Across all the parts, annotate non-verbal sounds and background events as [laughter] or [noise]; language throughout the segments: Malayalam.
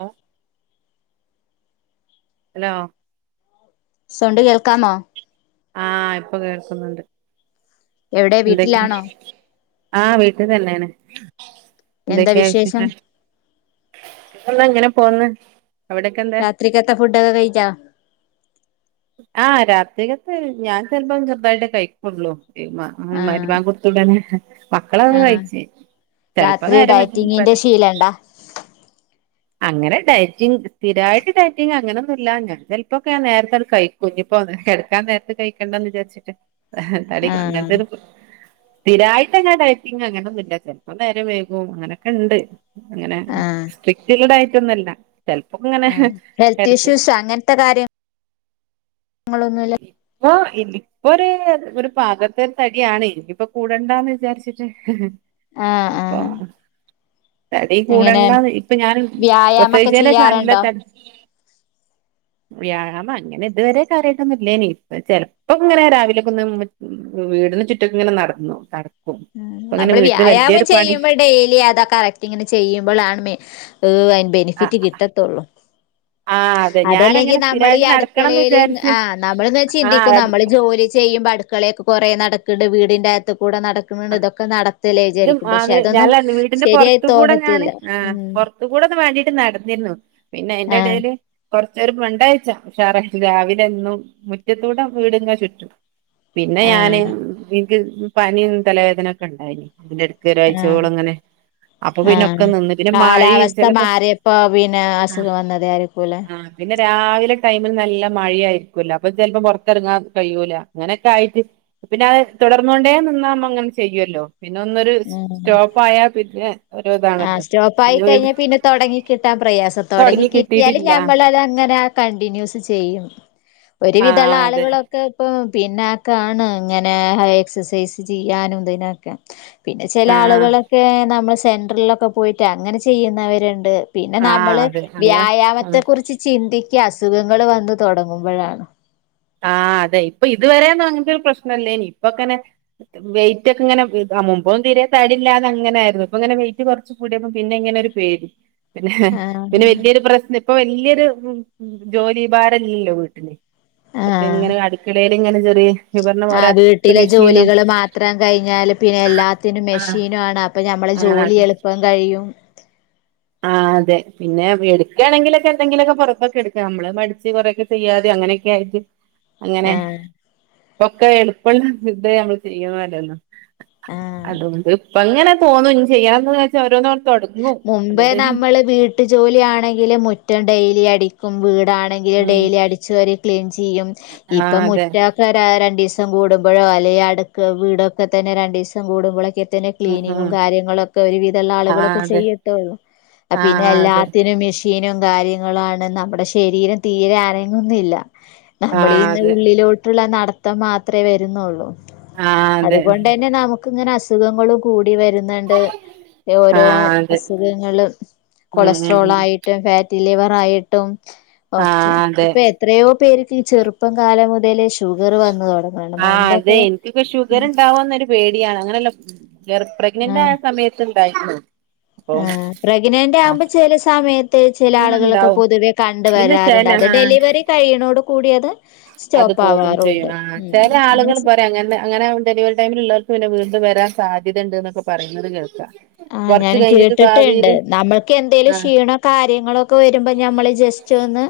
ഏ ഹലോ സൗണ്ട് കേൾക്കാമോ ആ ഇപ്പൊ കേക്ക്ന്ന്ണ്ട് എവിടെ വീട്ടിലാണോ ആ വീട്ട്ത്തന്നേണ് എന്താ എന്തൊക്കെ വിശേഷം [unintelligible] ങ്ങനെ പോന്ന് അവിടൊക്കെ എന്താ രാത്രിക്കത്തെ ഫുഡൊക്കെ കയ്ച്ചോ ആ രാത്രിക്കത്തത് ഞാൻ ചെൽപ്പോ ചെറുതായിട്ടേ കഴിക്കൊള്ളു [inaudible] മരുബാങ്ങൊട്ത്തുടനെ ആഹ ചെലപ്പോ രാത്രി നേരം വൈകും പല ഡയറ്റിങ്ങിന്റെ ശീലണ്ടാ അങ്ങനെ ഡയറ്റിങ് സ്ഥിരമായിട്ട് ഡയറ്റിങ് അങ്ങനെയൊന്നുമ ഇല്ല. ഞാൻ ചിലപ്പോൊക്ക ഞ നേരത്തെത് കഴിക്ക കുഞ്ഞിപ്പോ എടുക്കാൻ നേരത്തെ കഴിക്കണ്ട എന്ന് വിചാരിച്ചിട്ട് അടി ങ്ങന ആഹ് തരുപ്പ സ്ഥിരായിട്ട് ങ്ങൻ ഡയറ്റിങ് അങ്ങന ഒന്നുമ ചെപ്പോ നേരം വേകവും അങ്ങനെയൊക്കെ ഉണ്ട് അങ്ങനെ ആഹ് ഡ ആയിട്ടൊന്നുംല്ല ചിലപ്പം ഇങ്ങനെ ഹെൽത്ത് കരുതും ഇഷ്യൂസ് അങ്ങനത്തെ കാര്യം ഞങ്ങളൊന്നുമല്ല ഇനിപപോ ഒരു ഒരു പാകത്തെ ഒരു തടിയാണ് ഇനി ഇപ്പോ കൂടണ്ടന്ന് വിചാരിച്ചിട്ട് ആഹ് അപ്പൊ ആഹ് തടി എങ്ങനെ കൂടെങ്ങള ഇപ്പൊ ഞാൻ വ്യായാമൊക്കെ പ്രത്യേകിച്ചതിനന് ശേഷം നല്ല ചെയ്യാറുണ്ടോ ത വ്യായാമം അങ്ങനെ ഇതുവരെ കാര്യമായിട്ടൊന്നുംമല്ലനി ഇ ചെലപ്പോ ഇങ്ങനെ രാവിലൊക്കെ വീടിനു ചുറ്റുമക്ക ഇങ്ങനെ നടക്കും. ഇപ്പ ഇങ്ങനെ നമ്മള് വീട്ടില് വ്യായാമം വല്യൊരു പണി ചെയ്യുമ്പോൾ ഡെയിലി അതാ കറക്റ്റ് ഇങ്ങനെ ചെയ്യുമ്പോൾാണ് മേ ഏ് ആ ബെനിഫിറ്റ് കിട്ടത്തുള്ളൂ ആ അതെ അതല്ലെങ്കിൽ ഞാനങ്ങനെ നമ്മൾ ഈ സ്ഥിരമായിട്ട് നടക്കണംന്ന് അടുക്കളയിലും വിചാരിച്ച് ആ് നമ്മൾന്ന് വ ആ ചിന്തിക്കും അത് നമ്മള് ജോലി ചെയ്യുമ്പോ അടു മക്കളൊക്കെ കുറെേ നടക്കണ്ട് വീടിൻന്റെറകത്ത് കൂടെ നടക്കുന്നുണ്ട് ആ ഇതൊക്കെ നടത്തില്ല ഇത് വിചാരിക്കും, പക്ഷെ ആണ് അതൊന്നും അല്ല വീടിന്റെ ശരിയായി പുറത്ത് കൂടെ തോന്നത്തില്ല ഞാന് ആ പുറത്ത് കൂടെ ഒന്ന് വേണ്ടിട്ട് നടന്നിരുന്നു പിന്നെ അയ്‌ന്റെ ആഹ് ഇടയില് കൊറച്ചര രണ്ടഴച്ച പക്ഷേറ രാവിലെ എന്നും മുറ്റത്തൂടെ വീടിങ്ങ ചുറ്റും പിന്നെ ഞാന് ആഹ് പി തലവേദനൊക്ക ഉണ്ടായി പിന്റെ ഇടുത്ത് ആഹ് ഒരാഴ്ചകോള അങ്ങനെ അപ്പൊ പിന്നൊക്കെ ആഹ് നിന്ന് പിന്നെ മഴ കാലാവസ്ഥ ചിലപ്പോ മാറിയപ്പോ പിന്നെ ആ അസുഖം വന്നതേ ആയിരിക്കൂല്ലേ ആ പിന്നെ രാവിലെ ടൈമിൽ നല്ല മഴയ ആയിരിക്കല്ല അപ്പൊ ചിലപ്പോ പുറത്തിറങ്ങാൻ കഴിയൂല അങ്ങനെയൊക്കെ ആയിട്ട് പിന്നെ അത് തുടർന്നോണ്ടേ നിന്നാ അങ്ങനെ ചെയ്യുവല്ലോ പിന്നെ ഒന്നൊരു സ്റ്റോപ്പ് ആയാൽ പിന്നെ ഒരു ആ ഇതാണല്ലോ സ്റ്റോപ്പ ആയി പിന്നെ കഴിഞ്ഞ വീണ്ടും പിന്നെ തൊടങ്ങി കിട്ടാൻ പ്രയാസം, തുടങ്ങി കിട്ടിയാലല് ഞമ്മൾ അത് അങ്ങനെ കണ്ടിന്യൂസ് ചെയ്യും ആ ഒരുവിധമുള്ള അതെ ആളുകളൊക്കെ ഇപ്പ പിന്നെ ണ് ഇങ്ങനെ എക്സസൈസ് ചെയ്യാനും ഇതിനൊക്കെ പിന്നെ ചില ആ ആളുകളൊക്കെ നമ്മൾ സെൻടറിലൊക്കെ പോയിട്ട് അങ്ങനെ ചെയ്യുന്നവരുണ്ട് പിന്നെ ആ നമ്മള് അതെ അങ്ങനെ ആ വ്യായാമത്തെ കുറിച്ച് ചിന്തിക്ക എക്ക് അസുഖങ്ങൾ വന്ന് തുടങ്ങുമ്പോഴാണ് ആഹ് അതെ ഇപ്പൊ ഇതുവരെ യന്നും അങ്ങനത്തെ ഒരു പ്രശ്നംല്ലേ ഇനി ഇപ്പ അങ്ങനെ വെയിറ്റ് ഒക്കെ ഇങ്ങനെ മുമ്പും തതിരെ തടില്ലാതെ അങ്ങനൊയിരുന്നു ഇപ്പ ഇങ്ങനെ വെയിറ്റ് കുറച്ച് കൂടിയപ്പ പിന്നെ ഇങ്ങനൊ ഒരു പേടി പിന്നെ പിന്നെ ആഹ് വെല്യോരു പ്രശ്നം ഇപ്പൊ വെല്യ ത് ജോലി ഭാരല്ലല്ലോ വീട്ടില് [unintelligible] ആഹ് ങ്ങനെ അട്ക്കളേ ങ്ങനെ ചെറിയേ ആ വീട്ടിലെ ജോലികള് മാത്രം കഴിഞ്ഞാല് പിന്നെ എല്ലാത്തിനും ആഹ് മെഷീനുംണ് അപ്പൊ ഞമ്മള് ആഹ് ജോലി എളുപ്പം കഴിയും ആ അതെ പിന്നെ എടുക്കാണെങ്കിലൊക്കെ എന്തെങ്കിലൊക്കെ പൊറത്തൊക്കെ എടുക്ക നമ്മള് മടിച്ച് കൊറേക്കെ ചെയ്യാതെ അങ്ങനെയൊക്കായിട്ട് ആഹ് പൊക്കെ എളുപ്പമുള്ള ഇത് നമ്മള് ചെയ്യുന്നല്ലല്ലോ ആഹ് അതു കൊണ്ട് എങ്ങനെ തോന്നും ഇങ്ങനെ ചെയ്യാൻ എന്ന് ചോദിച്ചാ ഓരോന്നങ്ങ് തുടങ്ങും മ്പേ നമ്മള് വീട്ട് ജോലി ആണെങ്കിലും മുറ്റം ഡെയിലി അടിക്കും വീ ടാണെങ്കിൽ ഉം ഡെയിലി അടിച്ചു വാരി ക്ലീൻ ചെയ്യും ആഹ് ഇപ്പം അതെ മുറ്റമൊക്കെ രണ്ട് ദിവ സം കൂടുമ്പോഴോ അല്ലെങ്കിൽ അടുക്ക്‌ വീടൊക്കെ തന്നെ രണ്ട് ദിവസം കൂടുമ്പോളൊക്കെ ത ന്നെ ഉം ക്ലീനിങ്ങും ഉം കാര്യങ്ങളൊക്കെ ഒരു വിധമുള്ള ആളുകളൊ ആഹ് ക്കെ അതെ ചെയ്യത്തൊള്ളൂ പിന്നെ ആഹ് അതെ എല്ലാത്തിനും മെഷീനും കാര്യങ്ങളാണ് നമ്മുടെ ശരീരം തീരെ അനങ്ങുന്നില്ല ആഹ് നമ്മളീന്ന് അതെ ഉള്ളിലോട്ടുള്ള നട ത്തം മാത്രവേ വരുന്നുള്ളൂ ആഹ് അതെ അതുകൊണ്ട് തന്നെ നമു ക്ക്‌ ഇങ്ങനെ അസുഖങ്ങള് കൂടി [unintelligible] വരുന്നുണ്ട് ഓരോ ആഹ് അതെ അസുഖങ്ങളും ഉം ഉം കൊളസ്ട്രോൾ ഉം ആയിട്ടും ഫാറ്റ് ഡെലിവറായിട്ടും ഓക്കെ ആഹ് അതെ ഇപ്പൊ എത്രയോ പേർക്ക് ചെറുപ്പം കാലം മുതലേ ഷുഗർ വന്നു തുടങ്ങുന്നുണ്ട് ആ അതെ മുൻപൊക്കെ എനിക്കിപ്പ ഷുഗർ ഉണ്ടാവുന്നരു പേടിയാണ് അങ്ങനെയല്ല വറ പ്രഗ്നന്റ് ആയ സമയത്ത് [unintelligible] ആ പ്രഗ്നന്റ് ആവുമ്പോ ചില സമയത്ത് ചില ആഹ് ആളുകളൾൊക്കെ ഇണ്ടാവും പൊതുവേ കണ്ട പിന്നെ വരാറുണ്ട് ചെല അത് ആഹ് ഡെലിവറി കഴിയുന്നോടൂ കൂടിയത് അത് പോകും ചെയ്യും ആ ചില അങ്ങനെ ആളുകൾ പറയാ അങ്ങനെ അങ്ങനെ ഡെലിവറി ടൈമിൽ ഉള്ളവർക്കും പിന്നെ വീണ്ട വരാൻ സാധ്യതയ ഉണ്ട് എന്നൊക്കെ പറയുന്നത് കേൾക്കാം ആഹ് കൊറച്ച് ഞാനും കഴിഞ്ഞിട്ട് കേട്ടിട്ടുണ്ട് ഭാവിയില് നമ്മൾക്ക് എന്തേലും ആ ക്ഷീണോ കാര്യങ്ങളൊക്കെ വരുമ്പോ ഞമ്മള് ജസ്റ്റ് ഒന്ന്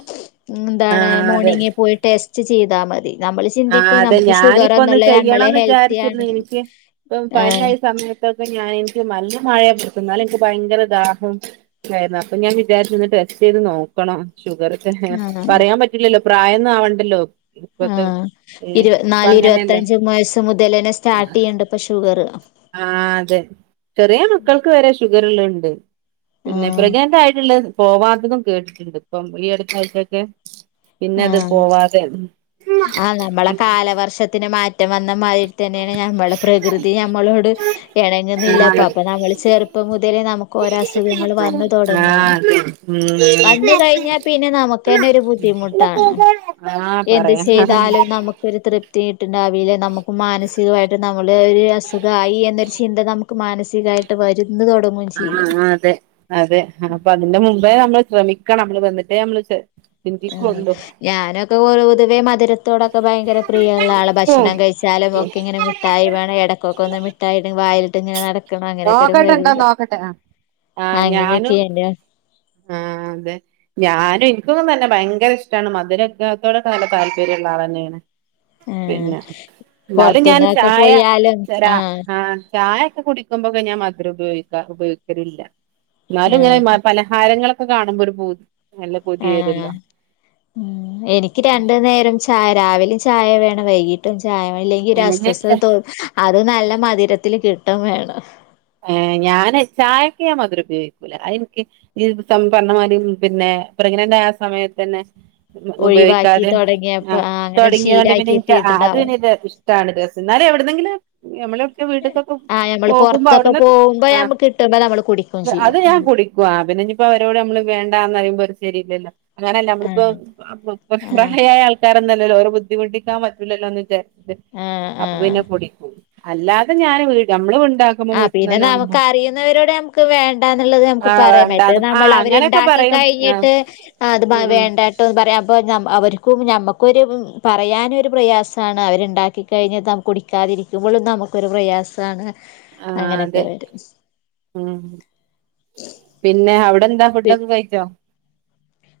ആ എന്താണ് അതെ മോർണിങ്ങിൽ പോയിട്ട് ച്ച് ചെയ്താ മതി നമ്മൾ ആ ചിന്തിക്കും അതെ നമുക്ക് ഷുഗർ ഞാനിപ്പോ ഒന്ന് ഒന്നുല്ല നമ്മള് ചെയ്യണംന്ന് വിചാരിച്ചിരുന്നു ഹെൽത്തിയാണ് എനിക്ക് ഇപ്പ ആഹ് പനിയായ സമയത്ത് അപ്പ ഞാൻ എനിക്ക് നല്ല മഴയെ എന്നാലെനിക്ക് ഭയങ്കര ദാഹം ഉണ്ടായിരുന്നു അപ്പൊ ഞാൻ വിചാരിച്ചന്ന് ടെസ്റ്റ് ചെയ്ത് നോക്കണം ഷുഗറൊക്കെ ആഹ് പറയാൻ പറ്റില്ലല്ലോ പ്രായന്ന ആവണ്ടല്ലോ ഇപ്പത്തെ ഏ ഇപ്പ ഇരുപത്ത്നാല് അങ്ങനെയല്ലേ ഇരുപത്തഞ്ചും വയസ് മുതലന്നെ സ്റ്റാർട്ട് ചെയ്യണ്ട് ഇപ്പൊ ഷുഗർ ആഹ് ഷുഗർല്ല ഉണ്ട് പിന്നെ ആഹ് പ്രഗ്നൻ്റായിട്ടുള്ളത് പോവാത്തതും കേട്ടിട്ടുണ്ട് ഇപ്പം ഈ അടുത്താഴ്ചൊക്കെ പിന്നെ അത് ആഹ് പോവാതെ ആഹ് നമ്മളെ കാലവർഷത്തിന് മാറ്റ റ്റ വന്ന മയെം തന്നെയാണ് നമ്മുടെ പ്രകൃതി ഞമ്മളോട് ഇണങ്ങുന്നില്ലപ്പ ആഹ് അപ്പ നമ്മള് ചെറുപ്പം മുതലേ നമുക്ക് ഓരോ അസുഖങ്ങള് വന്ന് തുടങ്ങാണ് ആഹ് അതെ വന്ന് കഴിഞ്ഞാ പിന്നെ നമുക്ക് തന്നെ ഒരു ബുദ്ധിമുട ഉം ആഹ് എന്ത് പറയാ ആഹ് ചെയ്താലും നമുക്കൊരു തൃപ്തിട്ട നമുക്ക് മാനസികമായിട്ട് നമ്മള ആ ഒരു അസുഗം ആയി എന്നൊരു ചിന്ത നമു മാനസികമായിട്ട് വരുന്ന് തൊട ആ അതെ അതെ അപ്പൊ അതിന്റെ മുമ്പേ നമ്മൾ ശ്രമിക്കണം നമ്മള് വന്നിട്ടേ നമ്മള് ചിന്തിക്കുള്ളൂ ഞാനൊക്കെ പൊതുവെ മധുരത്തോടൊക്കെ ഭയങ്കര പ്രിയ ഉള്ള ആള ഭക്ഷണം കഴിച്ചാലും ഒക്കെ ഇങ്ങനെ മിഠായി വേണം ഇടയ്ക്കൊക്കെ ഒന്ന് മിട്ടായി ഒന്ന് വായിൽ വായിലിട്ട് ഇങ്ങനെ നട നോക്കട്ടണ്ടോ നോക്കട്ടെ ആ ഞാനും അങ്ങനെയൊക്കെയാണ് ആ അതെ ഞാനും എനിക്കൊന്നും തന്നെ ഭയങ്കര ഇഷ്ടാണ് മധുരയൊക്കെത്തോടെ നല്ല താല്പര്യയുള്ള ആളാ ഞാൻ ആഹ് പിന്നെ എന്നാലും ഞാൻ പൊറത്തുന്നൊക്കെ ചായ പോയാലും പഞ്ചസാര ആഹ് ആ ചായ ഒക്കെ കുടിക്കും കൂടിക്കുമ്പൊക്ക ഞാൻ മധുരം ഉപയോഗിക്ക ഉപയോഗിക്കലില്ല എന്നാലും ആഹ് ഇങ്ങനെ പലഹാരങ്ങളൊക്കെ ഒക്കെ കാണുമ്പൊ ഒരു പൂതി ആ ഉം എനിക്ക് രണ്ട് നേരം ചായ രാവിലെയും ചായ വേണം വൈകിട്ടും ചായ ഇല്ലെങ്കിൽ അസ്വസ്ഥതോ അങ്ങനെ തോന്നും അത് നല്ല മധുരത്തിൽ കിട്ടും ഇടും വേണം ഏ ഞാൻ ചായക്കെ ഞാൻ മധുരം ഉപയോഗിക്കൂല അ എനിക്ക് ഇത് സം പറഞ്ഞമാതിരി പിന്നെ പ്രെഗ്നന്റ് ആയ സമയത്ത് തന്നെ ഒഴിവാക്കി ഉപയോഗിക്കാതെ ആ തുടങ്ങിയപ്പോ അങ്ങനെ ഒരു തുടങ്ങിയതണ്ട് ശീലാക്കി പിന്നെ എനിക്ക് അത് കിട്ടിയിട്ടുണ്ടാവും പിന്നെ ഇത് ഇഷ്ടാണ് ഇത് എന്നാലും എവിടുന്നെങ്കിലും നമ്മള വീട്ടക്കൊക്കെ ആ നമ്മള് പോ അവിടെ പുറത്തൊക്കെ നിന്ന് പോകുമ്പോ നമ്മക്ക് കിട്ടുമ്പോ നമ്മള് കുടിക്കും അത് ചെയ്യും ആ ഞാൻ കുടിക്കും അത്‌ പിന്നെ അവരോട് നമ്മൾ വേണ്ടാന്ന് പറയുമ്പോൾ ഒരു ശരി ഇല്ലല്ലോ അങ്ങനല്ല ആ നമ്മളിപ്പോ പ്രായമായ ആൾക്കാരല്ലേ ഇല്ല ഓരെ ബുദ്ധിമുട്ടിക്കാൻപറ്റില്ലല്ലോന്ന് വിചാരിച്ചിട്ട് ആ ആ അപ്പ ആ പിന്നെ കുടിക്കും അല്ലാതെ ഞാനും വീട്ടിൽ നമ്മൾ ഉണ്ടാക്ക ആ പിന്നെ നമുക്ക് അറിയുന്നവരോട് നമുക്ക് വേണ്ട എന്നുള്ളത് നമുക്ക് ആഹ് പറയാം മറ്റേ വേണ്ടാന്ന് നമ്മൾ ആഹ് അങ്ങനെയൊക്കെ അവരുണ്ടാക്കി പറയും ആഹ് കഴിഞ്ഞിട്ട് അത് ഉം ഉം വേണ്ടട്ടോന്ന് പറയാം അപ്പൊ അവർക്കും ഞമ്മക്കും നമുക്കൊരു പറയാനും ഒരു പ്രയാസമാണ് അവരുണ്ടാക്ക കഴിഞ്ഞൽ നമുക്ക് കുടിക്കാതിരിക്കുമ്പോഴും നമുക്കൊരു പ്രയാസമാണ് ആ അതെ ഉം പിന്നെ അവിടെന്താ ഫുഡ് പി- ഒക്കെ കഴിച്ചോ [inaudible]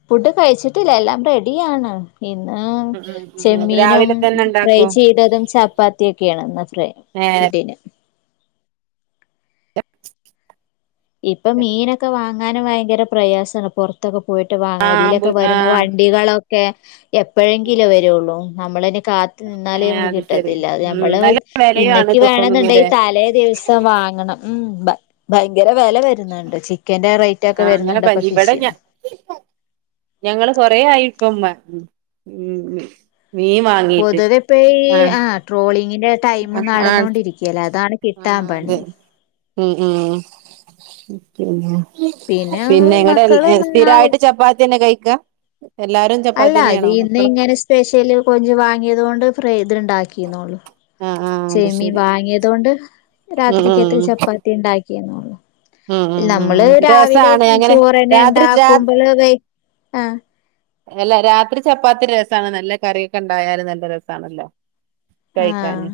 ഫുഡ് കഴിച്ചിട്ടില്ല എല്ലാം റെഡിയാണ് ഇന്ന് ഉം ഉം ഉം ചെമ്മീനും രാവിലെ തന്നെ ഫ്രൈ ഉണ്ടാക്കോ ചെയ്തതും ചപ്പാത്തി ഒക്കെയാണ് ഇന്ന് ഫ്രൈ നേരത്തെ ഫുഡിന് ഇപ്പം മീനൊക്കെ വാങ്ങ് [unintelligible] ഭയങ്കര പ്രയാസാണ് പൊറത്തൊക്കെ പോയിട്ട് വാങ്ങണം ആഹ് ബു ഇതിലെക്കെ വര്ന്ന ആഹ് വണ്ടികളൊക്കെ എപ്പഴെങ്കില് വരോള്ളു നമ്മളിനി ഏഹ് കാത്ത്നിന്നാല്മ്മക്ക് അത് ശരി കിട്ടത്തില്ല. ഉം നമ്മള് നല്ല വിലയാണ് ഇന്നേക്ക് തോന്നുന്നുല്ലേ വേണന്ന്ണ്ടെല് തലേ ദിവസം വാങ്ങണം മ്മ് ഭ ബൈ ങ്കര വെല വരുന്നുണ്ട് ചിക്കന്റെ റേറ്റ് ഒക്കെ ആഹ് അങ്ങനെ വരുന്നുണ്ട് [unintelligible] ഇപ്പൊ [unintelligible] ഫിഷിന് ഞങ് [unintelligible] ഞങ്ങള് കൊറേ ആയി ഇപ്പം [unintelligible] വാങ്ങീട്ട് പൊതുവേ ഇപ്പ ഈ ആഹ് ആ ട്രോളിങ്ങിന്റെ ടൈം ആഹ് ആഹ് നടന്നോണ്ടിരിക്കേലാ അതാണ് കിട്ടാൻ പണി മ്മ് മ്മ് പിന്നെ പിന്നെ ഇങ്ങടെഏ സ്ഥിരായിട്ട് ചപ്പാത്തി തന്നെ കഴി ക അല്ല ഇത് ഇന്ന് ഇങ്ങനെ സ്പെഷ്യല് കൊഞ്ച് വാങ്ങിയതോണ്ട് ഫ്രൈത്റ് ണ്ടാ ആഹ് ആഹ് [unintelligible] അത് ചെമ്മീൻ ശരി വാങ്ങിയത് കൊണ്ട് ഉം രാത്രീകത് ചപ്പാത്തി ഉണ്ടാക് ഉം ഉം ഉം [unintelligible] ഉം നമ്മള് രാവിലെ രസാണ് അങ്ങനെ രാത്രി രാ ചോറ്ന്ണ്ടാക്കുമ്പള് വെ ആ അല്ല രാത്രി ചപ്പാത്തി രസാണ്. നല്ല കറിയൊക്കെണ്ടായാല് നല്ല രസാണല്ലോ ആഹ് കഴിക്കാന്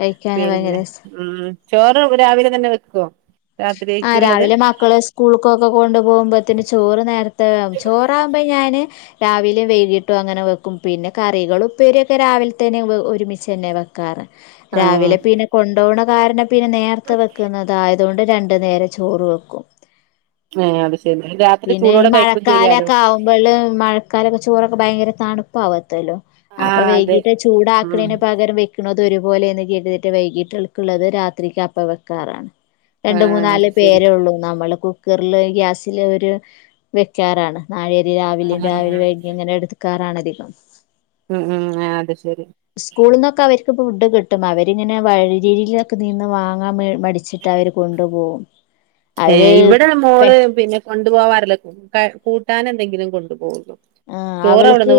കഴിക്കാന് ഭയങ്കര പിന്നെ രസ ഉം ചോറ് രാവിലെ തന്നെ വെക്കോ? ആ രാത്രിയേക്കുള്ളത് രാവിലെ മക്കള് സ്കൂൾക്കൊക്കെ കൊണ്ടു പോവുമ്പത്തിന് ചോറ് നേരത്തെ ആകും. ചോറാവുമ്പ ഞാന് രാവിലേം വൈകീട്ടും അങ്ങനെ വെക്കും. പിന്നെ കറികളും ഉപ്പേരീയൊക്കെ രാവിലെ തന്നെ ഒരുമിച്ചേന്നെ വെക്കാറ് ആഹ് രാവിലെ പിന്നെ കൊണ്ടോണ കാരണം പിന്നെ നേരത്തെ വെക്ക്ന്നതാ അതുകൊണ്ട് രണ്ടു നേരം ചോറ് വെക്കും. [unintelligible] രാത്രി പിന്നെ ഈ ചൂടോടെ കഴിക്കും ചെയ്യാലോ മഴക്കാലൊക്കെ ആവുമ്പോള് മഴക്കാലോക്കെ ചോറൊക്കെ ഭയങ്കര തണുപ്പാവ തല്ലോ അപ്പൊ ആഹ് അതെ വൈകീട്ട് ഉം ചൂടാക്ക്ണേന് പകരം വെ അത് ഒരുപോലെന്ന് കേട്ടിട്ട് വൈകിട്ട്ക്കുള്ളത് രാത്രിക്ക് അപ്പ വെക്കാറാണ് രണ്ട് മൂന്ന് ആഹ് നാല് അത് ശരി പേരെ ഉള്ളൂ നമ്മള് റില് ഗ്യാസില് വ ത് വെക്കാറാണ് നാഴരി രാവിലെയും ആഹ് രാവിലെ അത് വയ് ശരി ഇങ്ങനെ എടുക്കറാണ യിക്കാം ഉം ഉം അത് ശരി സ്കൂളിൽന്നൊക്കെ അവർക്ക് ഫുഡ് കിട്ടും അവരിങ്ങനെ വഴരിലൊക്കെ നിന്ന് വാങ്ങാൻ മടിച്ചിട്ട് അവര് കൊണ്ടുപോകും ഏ അവര് ഇവിടെ പെ മോള് പിന്നെ കൊണ്ടുപോവാറില്ല കൂട്ടാൻ എന്തെങ്കിലും കൊണ്ടുപോവുള്ളൂ ആ അവള്ക്ക്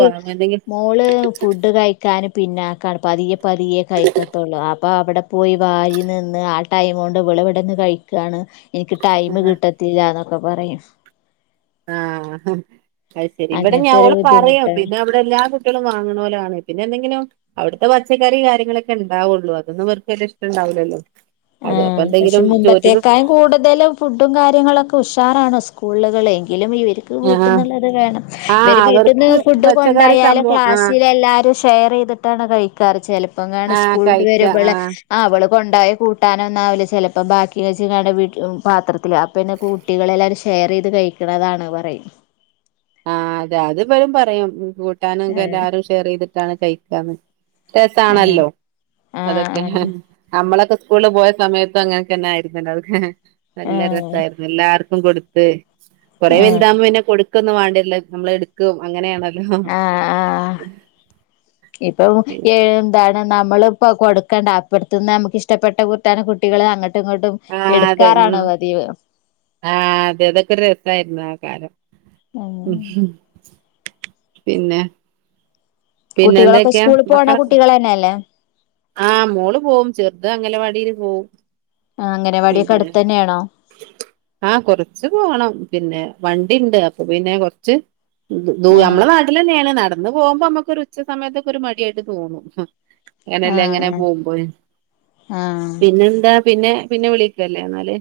മോള് ഫുഡ് കഴിക്കാനും പിന്നാക്കാണ് പതിയെ പതിയേ കഴിക്കത്തുള്ളൂ അപ്പൊ അവിടെ പോയി വാരി നിന്ന് ആ ടൈം കൊണ്ട് ഇവിളവിടെന്ന് കഴിക്കയാണ് എനിക്ക് ടൈം ആ കിട്ടത്തില്ലന്ന് ഒക്കെ പറയും ആ ഹ അയ് ശരി ഇവിടെ ഞാ അങ്ങനത്തെ ഒരു ഓള് പറയും ബുദ്ധിമുട്ടാണ് പിന്നെ അവിടെ എല്ലാം [unintelligible] വാങ്ങണ പോലെയാണ് പിന്നെ എന്തെങ്കിലും അവിടുത്തെ പച്ചക്കറി കാര്യങ്ങളെക്കെ ണ്ടാവുള്ളു അതൊന്നുംർക്ക് വല്യ ഇഷ്ടൊണ്ടാവില്ലല്ലോ ആ പക്ഷെ മുമ്പത്തേക്കായും കൂടുതലും ഫുഡും കാര്യങ്ങളൊക്കെ ഉഷാറാണോ സ്കൂളുകളെ കിലും ഇവര്ക്ക് ആ വീട്ടിന്നുള്ളത് വേണം ആ ഇവർ വീട്ടിന്ന് അവർക്ക് ഫുഡ് പച്ചക്കറി കൊണ്ടായാലും സംഭവം ആ ക്ലാസ്സിൽ എല്ലാരും ഷെയർ ചെയ്തിട്ടാണ് കയി ക്കർ ചെല് ആ ഇപ്പങ്ങാണം സ്കൂള്റ്റ് കഴിക്ക ആ വരുമ്പളെ അവള് കൊണ്ടായ [unintelligible] കിട്ടാനൊന്നാവില്ല ചെലപ്പോ ബാക്കിച്ചങ്ങാ വിട്ടി പാത്ര തിൽ അപ്പന്നെ കൂട്ടികളെല്ലാരും സ് ഷെയർ ചെയ്ത് കഴിക്കണതാണ് പറയും ആ അതെ അത് [unintelligible] വലും പറയും കൂട്ടാനും ക്കെ ആഹ് എല്ലാരും ഷെയർ ചെയ്തിട്ടാണ് കയിക്കാന്ന് രസ ആഹ് ആണല്ലോ അതൊക്കെ ആഹ് നമ്മളൊക്കെ സ്കൂളിൽ പോയ സമയത്തും അങ്ങനൊക്കന്നെ ആയിരുന്നല്ലത ആഹ് നല്ല ആഹ് രസായിരുന്നു എല്ലാർക്കും കൊടു ത്ത് കൊറേ ആഹ് വെൽതാഹ്മ്പ പിന്നെ കൊട് ക്കൊന്നും വാണ്ട്യര്ല മ്മളെടുക്കും അങ്ങനെയാണ ആഹ് ആഹ് ഇപ്പം ഏഴുംന്താണ് നമ്മള് പ്പൊ കൊടുക്കേണ്ട അപ്പർത് ന്ന് അമുക്ക് ഇഷ്ടപ്പെട്ട കുട്ടാനം കുട്ടികളെ അങ്ങ ആഹ് അതെ ഉം ആഹ് അതെ അതൊക്കെ രസായിരുന്നു ആ കാലം ഉം ഉം പിന്നെ പിന്നെ കുട്ടികളൊക്കെ എന്തൊക്കെയാ സ്കൂളി പോണ മക്കളൊക്കെ കുട്ടികളെന്നെയല്ലേ? ആഹ് മോള് പോവും ചെർത് അംഗലവാടിയില് പോവും. ആ അംഗനവാടിയൊക്കെ പിന്നെ അടുത്ത് തന്നെയാണോ ആഹ് കൊറച്ച് പോഅണം പിന്നെ വണ്ടിണ്ട് അപ്പൊ പിന്നെ കൊർച്ച് ദ് ദു ആഹ് മ്മളെ നാട്ടിലെന്നേണ് നാ ട്ന്ന് പോഉമ്പോ മ്മക്കൊരു ഉച്ച സമയത്തൊക്കെ ഒരു മടിയായിട്ട് തോന്നു ഹും ങ്ങനെല്ലങ്ങനെ ആഹ് പോഉമ്പോയ് ആഹ് പിന്നെന്താ പിന്നെ പിന്നെ വിളിക്കല്ലേ ന്നാല്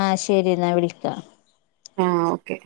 ആഹ് ശരി ന്നാ വിളിക്കാ ആഹ് ഓക്കെ